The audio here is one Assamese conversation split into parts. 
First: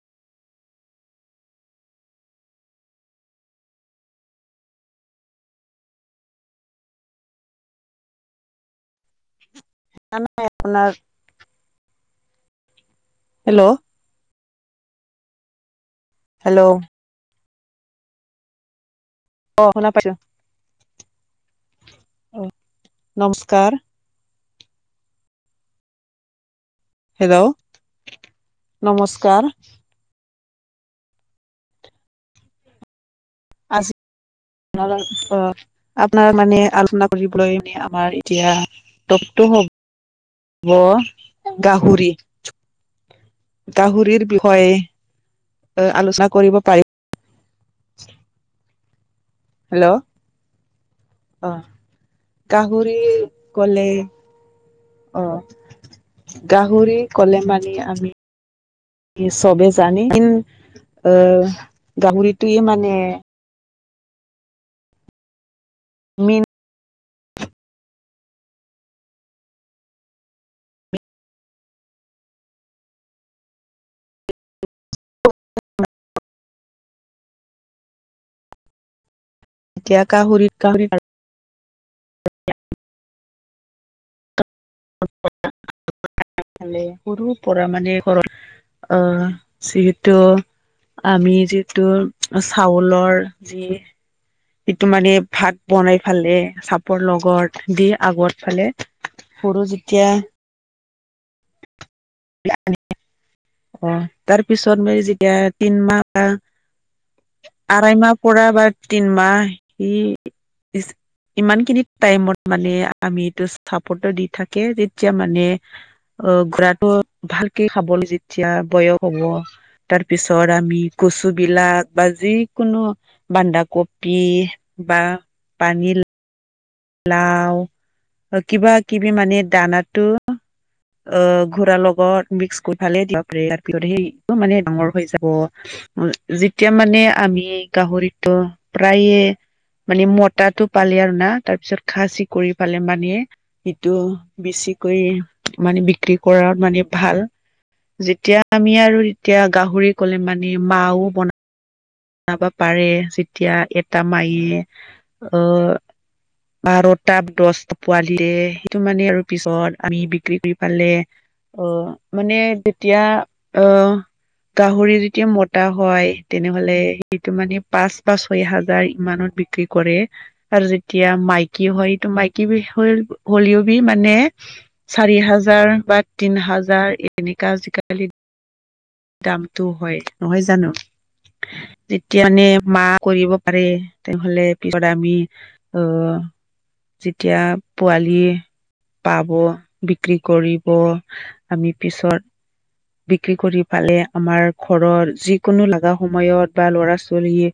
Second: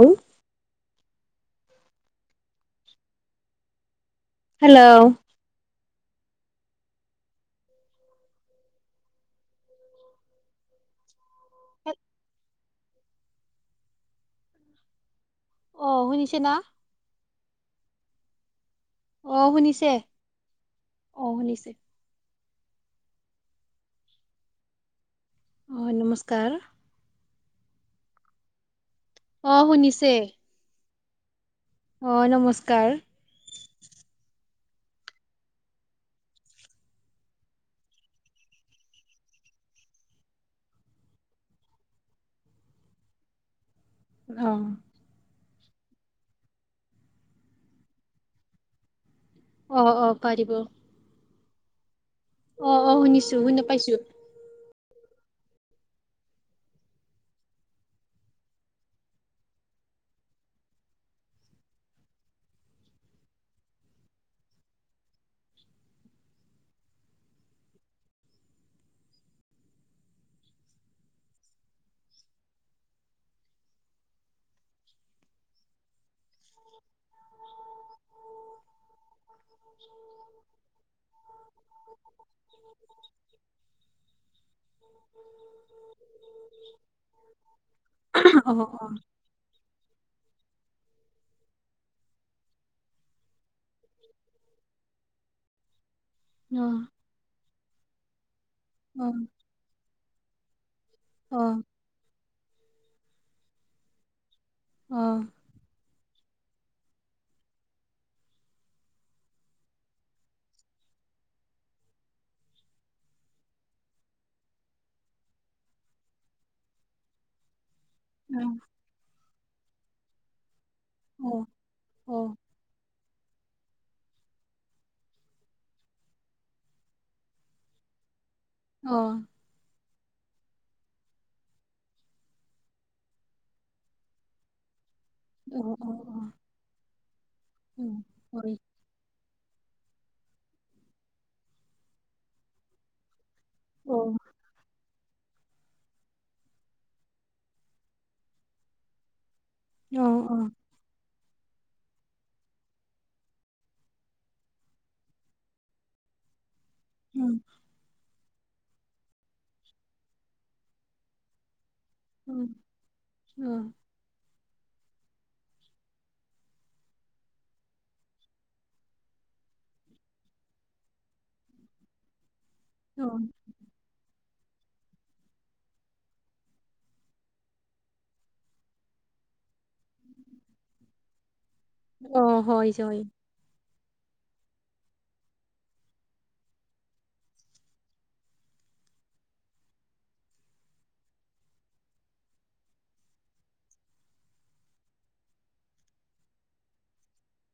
উম। [inaudible] হেল্ল'। ভালনে আপোনাৰ? হেট। হেল্ল'। অ' শুনিছো। হেল্ল'। অ', শুনিছে, শুনা পাইছো অ', শুনিছে। অ', নমস্কাৰ। হয়, নমস্কাৰ। হেল্ল' নমস্কাৰ। অ' শুনিছে। অ' নমস্কাৰ। [unintelligible] আপোনাৰ মানে আলোচনা কৰিবলৈ আমাৰ এতিয়া তপটো হ'ম। হব গাহৰি। গাহৰিৰ অ বিষয়ে আলোচনা কৰিব পাৰিম। অ'- অ' পাৰিব। অ' অ অ গাহৰি শুনিছো শুনা গ'লে পাইছো অ' গাহৰি ক'লে মানে আমি। চবে জানে কি অ' গাহৰিটোয়ে মানে। মিন এতিয়া গাহৰিত গাহৰি [inaudible] [unintelligible] ভালেই সৰুৰ পৰা মানে অ ঘৰত অ' যিহেতু আমি যিটো চাউলৰ যি সিটো মানে ভাত বনাই ফালে অ চাপৰ লগত দি আগৰ ফালে। অ' সৰু যেতিয়া অ' [unintelligible] অ', তাৰ পিছত অ মই যেতিয়া তিনমাহ বা আঢ়াই মাহ পৰা বা তিনমাহ সি ইমান খিনি টাইমত মানে আমি এইটো চাপৰ্ট দি থাকে তেতিয়া মানে অ', ঘোৰাটো ভালকে খাবলৈ যি অ এতিয়া বয়স হ'ব তাৰ পিছত আমি অ কচুবিলাক বা অ অ যি কোনো বান্ধা কবি বা পানী লাও কিবা কিবি মানে দানাতো অ', ঘোৰাৰ লগত মিক্স [unintelligible] তাৰ পিছত সেইটো মানে ডাঙৰ হৈ অ' অ' যায়। যেতিয়া মানে আমি গাহৰিতো হয় প্ৰায়ে মানে মতাটো পালে আৰু না তাৰ পিছত খাচি কৰি পালে মানে এইটো অ বেছি কৰি মানে বিক্ৰী কৰাৰ মানে ভাল যেতিয়া আমি আৰু এতিয়া গাহৰি অ ক'লে অ মানে মাও বন বনাব পাৰে যেতিয়া এটা মায়ে অ' বাৰটা উম দহটা পোৱালি দিয়ে সেইটো মানে আৰু পিছত আমি বিক্ৰী কৰি পালে অ' মানে উম যেতিয়া অ', গাহৰি যেতিয়া মতা হয়, তেনেহ'লে সেইটো মানে পাঁচ বা ছয় হাজাৰ ইমানত বিক্ৰী কৰে। আৰু যেতিয়া মাইকী হয়, টো মাইকী অ [unintelligible] হ'লেও মানে চাৰি হাজাৰ বা তিন হাজাৰ এনেকা আজিকালি দামটো হয় নহয় জানো? যেতিয়া অ মানে হয় মা হয় কৰিব পাৰে। তেনেহ'লে পিছত আমি অ', যেতিয়া পোৱালি পাব বিক্ৰী কৰিব, আমি পিছত বিক্ৰী কৰি ফালে আমাৰ ঘৰত যিকোনো লগা সময়ত বা ল'ৰা-ছোৱালী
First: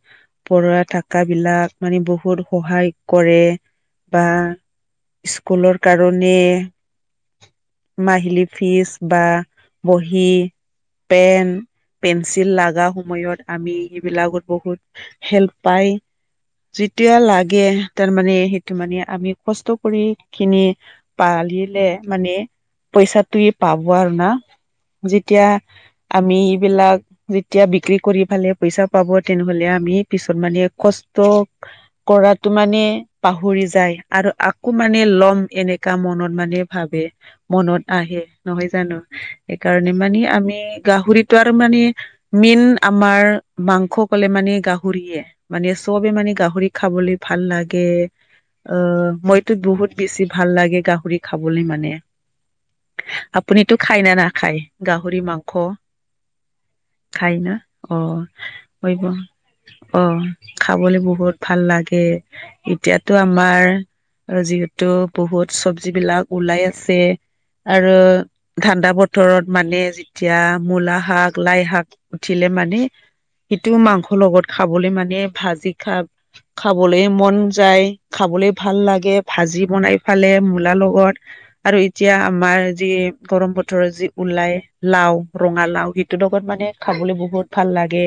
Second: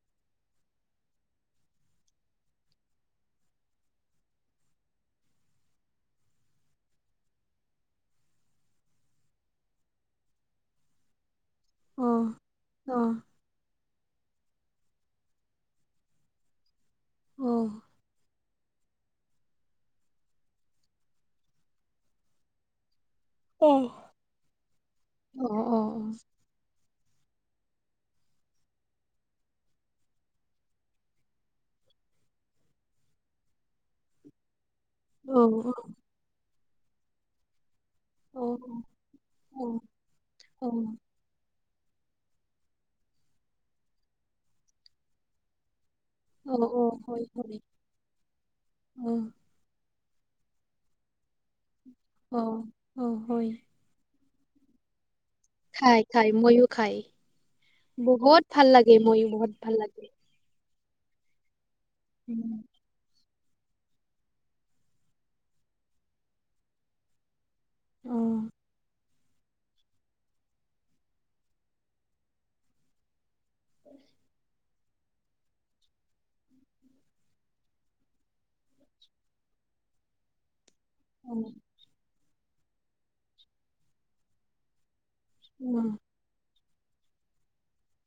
পঢ়া থকা বিলাক মানে বহুত সহায় কৰে বা স্কুলৰ কাৰণে মাহিলী ফিচ বা বহী পেন, অ পেঞ্চিল লাগা অ সময়ত। আমি সেইবিলাকত বহুত হেল্প পাই, যেতিয়া অ লাগে। তাৰমানে সেইটো মানে আমি কষ্ট কৰি খিনি পালিলে মানে পইচাটোয়ে অ অ অ পাব আৰু না, যেতিয়া আমি এইবিলাক যেতিয়া বিক্ৰী কৰি ফালে পইচা পাব তেনেহ'লে আমি পিছত মানে কষ্ট কৰাটো মানে পাহৰি যায় আৰু আ কৌ মানে ল'ম এনেকা মনত মানে ভাবে। মনত আহে অ অ নহয় জানো? অ সেইকাৰণে মানে আমি গাহৰিতো আৰু মানে মেইন আমাৰ মাংস ক'লে মানে গাহৰিয়ে, মানে চবে মানে গাহৰি খাবলে ভাল লাগে, অ', মই টো বহুত বেছি ভাল লাগে গাহৰি খাবলে মানে। অ', অ', হয়। তো খায় নে নাখায় গাহৰি মাংস? খাই খাই ময়ো খাই না অ বহুত ভাল লাগে ময়ো বহুত ভাল লাগে। খাবলে বহুত ভাল লাগে। উম, এতিয়াতো আমাৰ আৰু যিহেতু বহুত চবজি বিলাক ওলাই আছে। আৰু অ ঠাণ্ডা বতৰত মানে যেতিয়া মূলা শাক লাই শাক উঠিলে মানে সিটো মাংস লগত খাম খাবলে মানে ভাজি খাব খাবলে মন যায় খাবলে ভাল লাগে ভাজি বনাই ফালে মূলাৰ লগত উঁ আৰু এতিয়া আমাৰ যি গৰম বতৰত যি ওলাই লাও অ ৰঙালাও সি [unintelligible] লগত মানে খাবলে বহুত ভাল লাগে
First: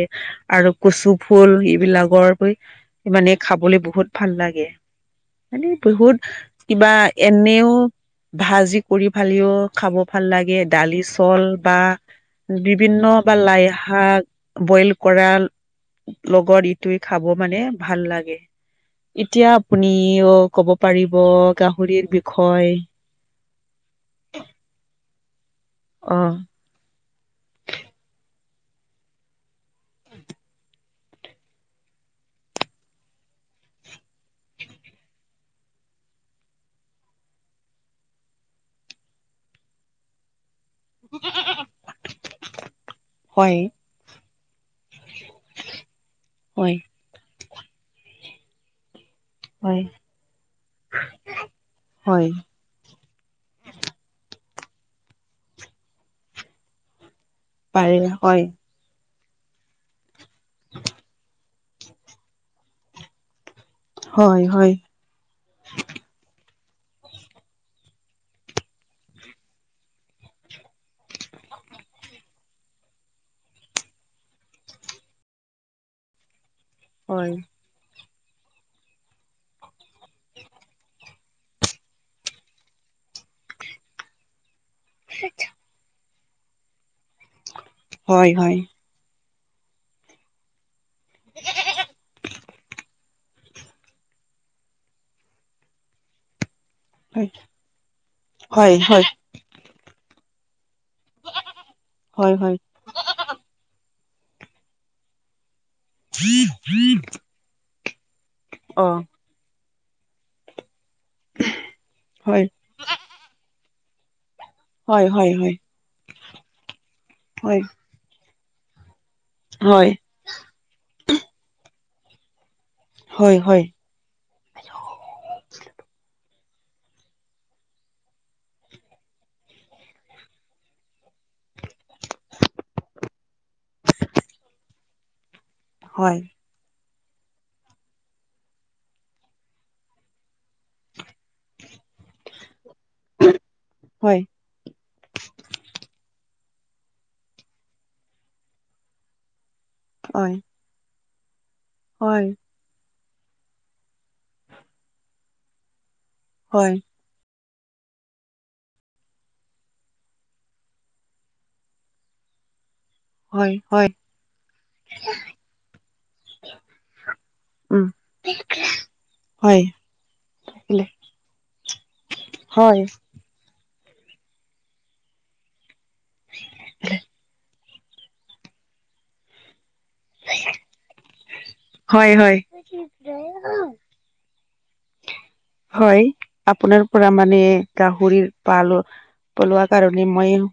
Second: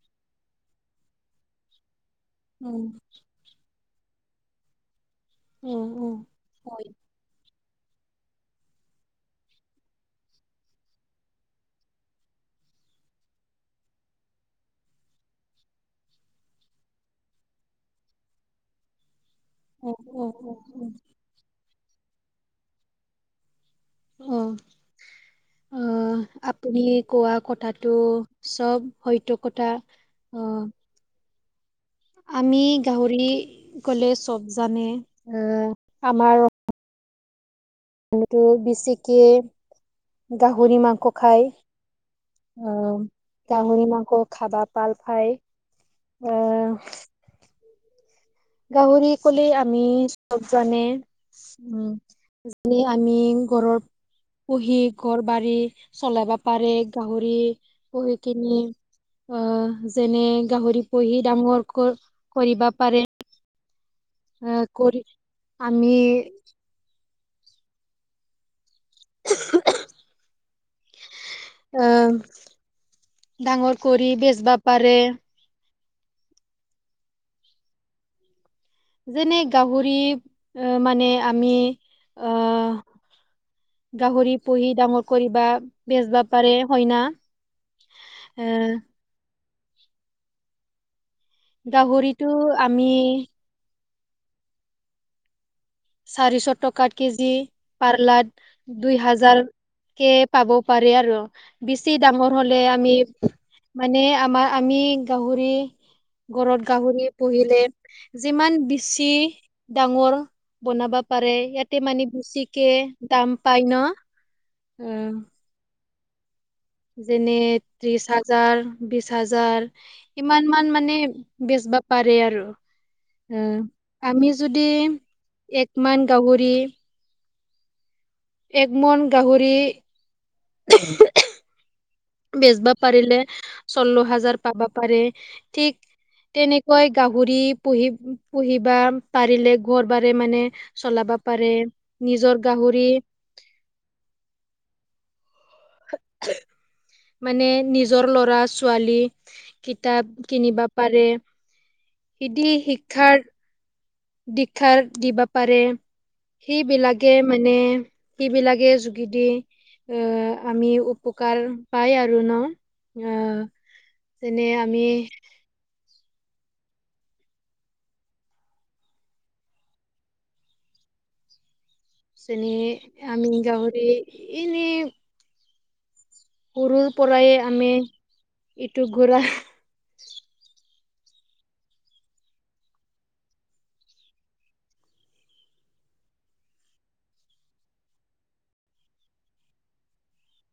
আৰু কচু ফুল এইবিলাকৰ অ মানে খাবলে বহুত ভাল লাগে অ মানে অ বহুত হয় কিবা এনেও ভাজি কৰি ফালিও খাব ভাল লাগে দালি চল বা বিভিন্ন বা লাইশাক বইল কৰা লগত ইটোৱে খাব মানে ভাল লাগে এতিয়া আপুনি অ ক'ব পাৰিব গাহৰিৰ বিষয় অহ অ আপুনি কোৱা কথাটো চব হয়তো কথা অ আমি গাহৰি গলে চব জানে অ আমাৰ আমিটো বিছিকে গাহৰি মাংস খাই অ হয়, গাহৰি মাংস খাবা ভাল পাই হয়। আহ গাহৰি কলে আমি হয়। চব জানে হয়, উ মানে আমি ঘৰৰ পুহি ঘৰ বাৰী চলাবা পাৰে গাহৰি পাৰে পুহি হয়, কিনি আহ যেনে গাহৰি পুহি ডাঙৰ কৰ কৰিবা পাৰে হয়, অ হয়। কৰি আমি [unintelligible] আহ ডাঙৰ কৰি বেচবা পাৰে হয় যেনে গাহৰি মানে আমি আহ গাহৰি পুহি ডাঙৰ কৰিবা বেচবা পাৰে হয়না হয় হয় [inaudible] গাহৰিটো আমি চাৰিশ টকা কেজি হয়, পাৰ্লাদ হয়, দুই হয়, হাজাৰ কে পাব পাৰে আৰু বেছি হয়, ডাঙৰ হয়, হলে আমি মানে আমাৰ আমি গাহৰি ঘৰত গাহৰি পুহিলে যিমান অ'। বেছি ডাঙৰ বনাবা পাৰে ইয়াতে মানে হয়, বেছিকে দাম পায় ন অ হয় হয় হয়, যেনে হয়, ত্ৰিশ হাজাৰ বিশ হাজাৰ হয়, কিমান মান মানে বেচ বা পাৰে আৰু হয়, উম হয়, আমি যদি একমান গাহৰি এগমন গাহৰি, বেচব পাৰিলে চল্ল হাজাৰ পাবা পাৰে ঠিক হয়। তেনে কয় গাহৰি পুহি পুহিবা পাৰিলে ঘৰ বাৰে মানে চলাবা। পাৰে নিজৰ গাহৰি। হয়, মানে নিজৰ ল'ৰা ছোৱালী কিতাপ হয়, কিনিব- পাৰে হয়, নীতি শিক্ষাৰ দীক্ষাৰ দিব পাৰে হয়, সেইবিলাক। তে মানে সেইবিলাকে যোগেদি এ আমি উপকাৰ পায় আৰু ন। আহ হয় হয়, যেনে আমি [inaudible] উম হয় উম যেনে আমি গাহৰি এনেই সৰুৰ পৰাই আমি ইটো ঘৰা, হয় হয়, [inaudible] হয় আপোনাৰ পৰা মানে গাহৰিৰ পাল পলোৱা কাৰণে মইও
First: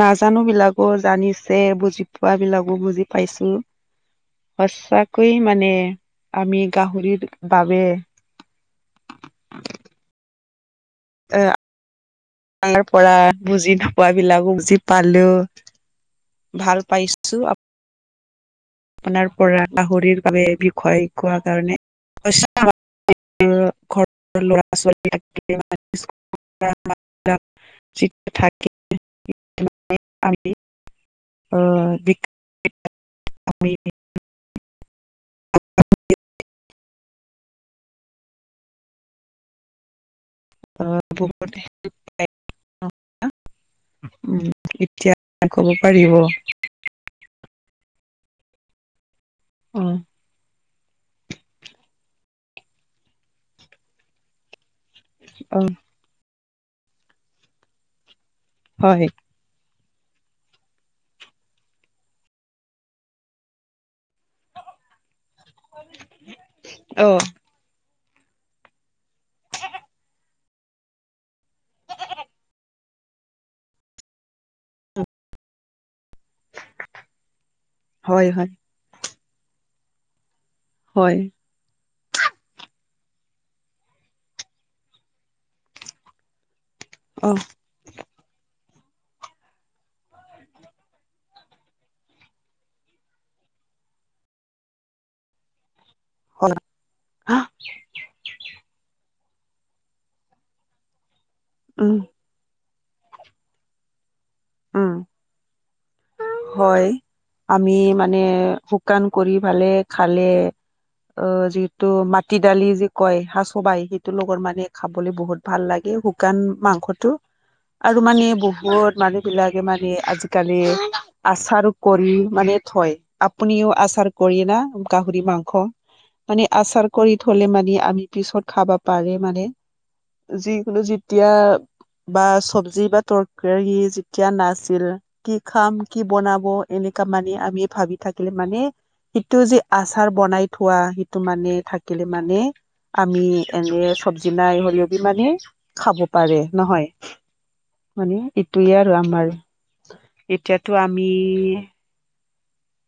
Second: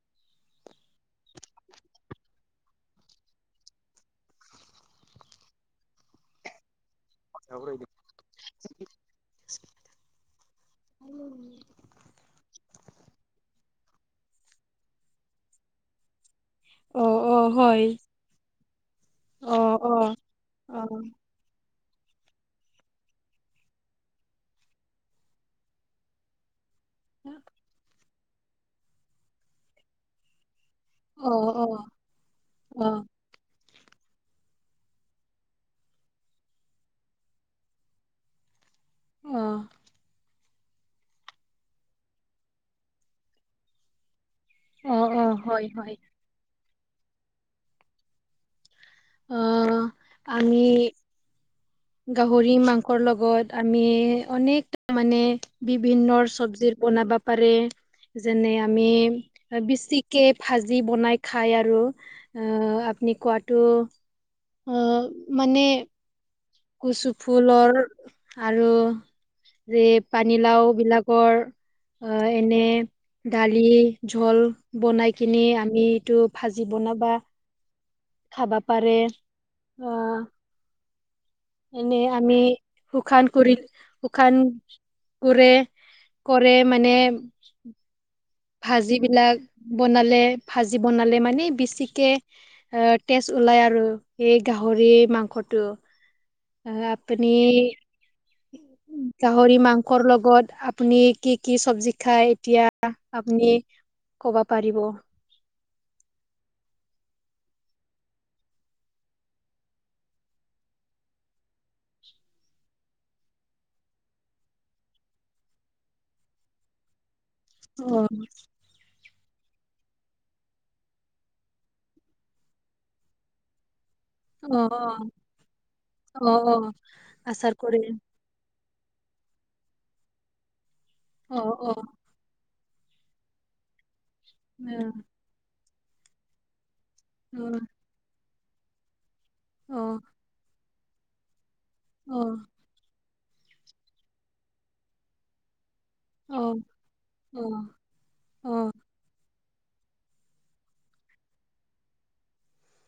নাজানো বিলাকো জানিছে বুজি পোৱা বিলাকো বুজি পাইছোঁ। সচাকৈয়ে মানে আমি গাহৰিৰ বাবে [inaudible] এ আপোনাৰ পৰা বুজি নোপোৱা বিলাকো বুজি পালোঁ। ভাল অ পাইছো, অ আপ হয় আপোনাৰ পৰা অ অ গাহৰিৰ বাবে অ বিষয়, কোৱা কাৰণে [unintelligible] ঘৰত ল'ৰা ছোৱালী [unintelligible] [inaudible] অ অ অ অ [inaudible] অ' [inaudible] অ এতিয়া অ ক'ব হয় হয় পাৰিব। অ' আমি গাহৰিৰ মাংসৰ লগত আমি অনেক মানে অ বিভিন্ন চব্জিৰ বনাব পাৰে যেনে আমি হয় বেছিক কে ভাজি বনাই খায় আৰু আপুনি কোৱাটো। অ' মানে কচু অ ফুলৰ আৰু এই পানীলাও বিলাকৰ অ' এনে দালি ঝোল বনাই কিনে আমি এইটো ভাজি বনাবা। হয় হয় খাব পাৰে অ, হয়। এনে আমি শুকান কৰি শুকান পূৰে কৰে মানে অ [inaudible] ভাজি বিলাক বনালে ভাজি বনালে মানে বেছিকে। অ' তেজ ওলাই আৰু এই গাহৰি এই মাংসটো। হয় আ আপুনি গাহৰি মাংসৰ লগত আপুনি কি কি চব্জি উম খায় এতিয়া আপুনি ক'ব পাৰিব? উম হয় আমি মানে শুকান কৰি ফালে খালে অ', যিহেটো মাটি দালি যে কয়, সা চবাই সেইটো লগৰ মানে খাবলৈ বহুত ভাল লাগে শুকান মাংসটো। [inaudible] আৰু মানে বহুত মানুহবিলাকে মানে আজিকালি আচাৰ কৰি মানে থয়, আপুনিও আচাৰ কৰি না অ', গাহৰি মাংস, অ', মানে অ', আচাৰ কৰি থলে আচাৰ মানি কৰে আমি পিছত খাবা পাৰে মানে, যিকোনো যেতিয়া অ', অ', বা চব্জি বা তৰকাৰী যেতিয়া নাছিল, অ', কি খাম, কি বনাব এনেকা মানে অ', আমি ভাবি থাকিলে মানে সেইটো যে অ', অ', আচাৰ বনাই থোৱা, সেইটো মানে থাকিলে মানে আমি এনে চব্জি নাই হলেবি মানে খাব পাৰে অ', অ', নহয় মানে অ', এইটোৱে আৰু আমাৰ এতিয়া তো আমি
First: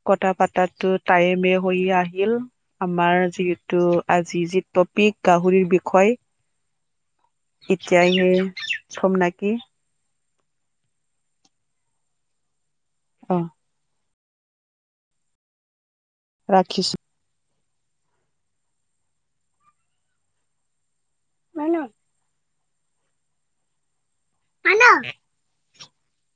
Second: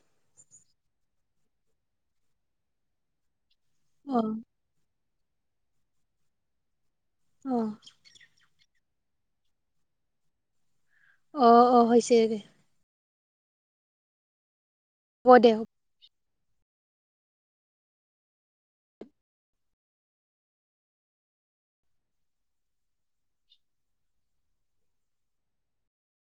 কথা পাতাটো টাইমে হৈ আহিল, আমাৰ যিহেতু আজি যি টপিক গাহৰিৰ বিষয়, অ', এতিয়াহে চম নেকি। অ'-অ', হৈছে দে। অহ। ব দে হ। ৰাখিছোঁ। হয় ন?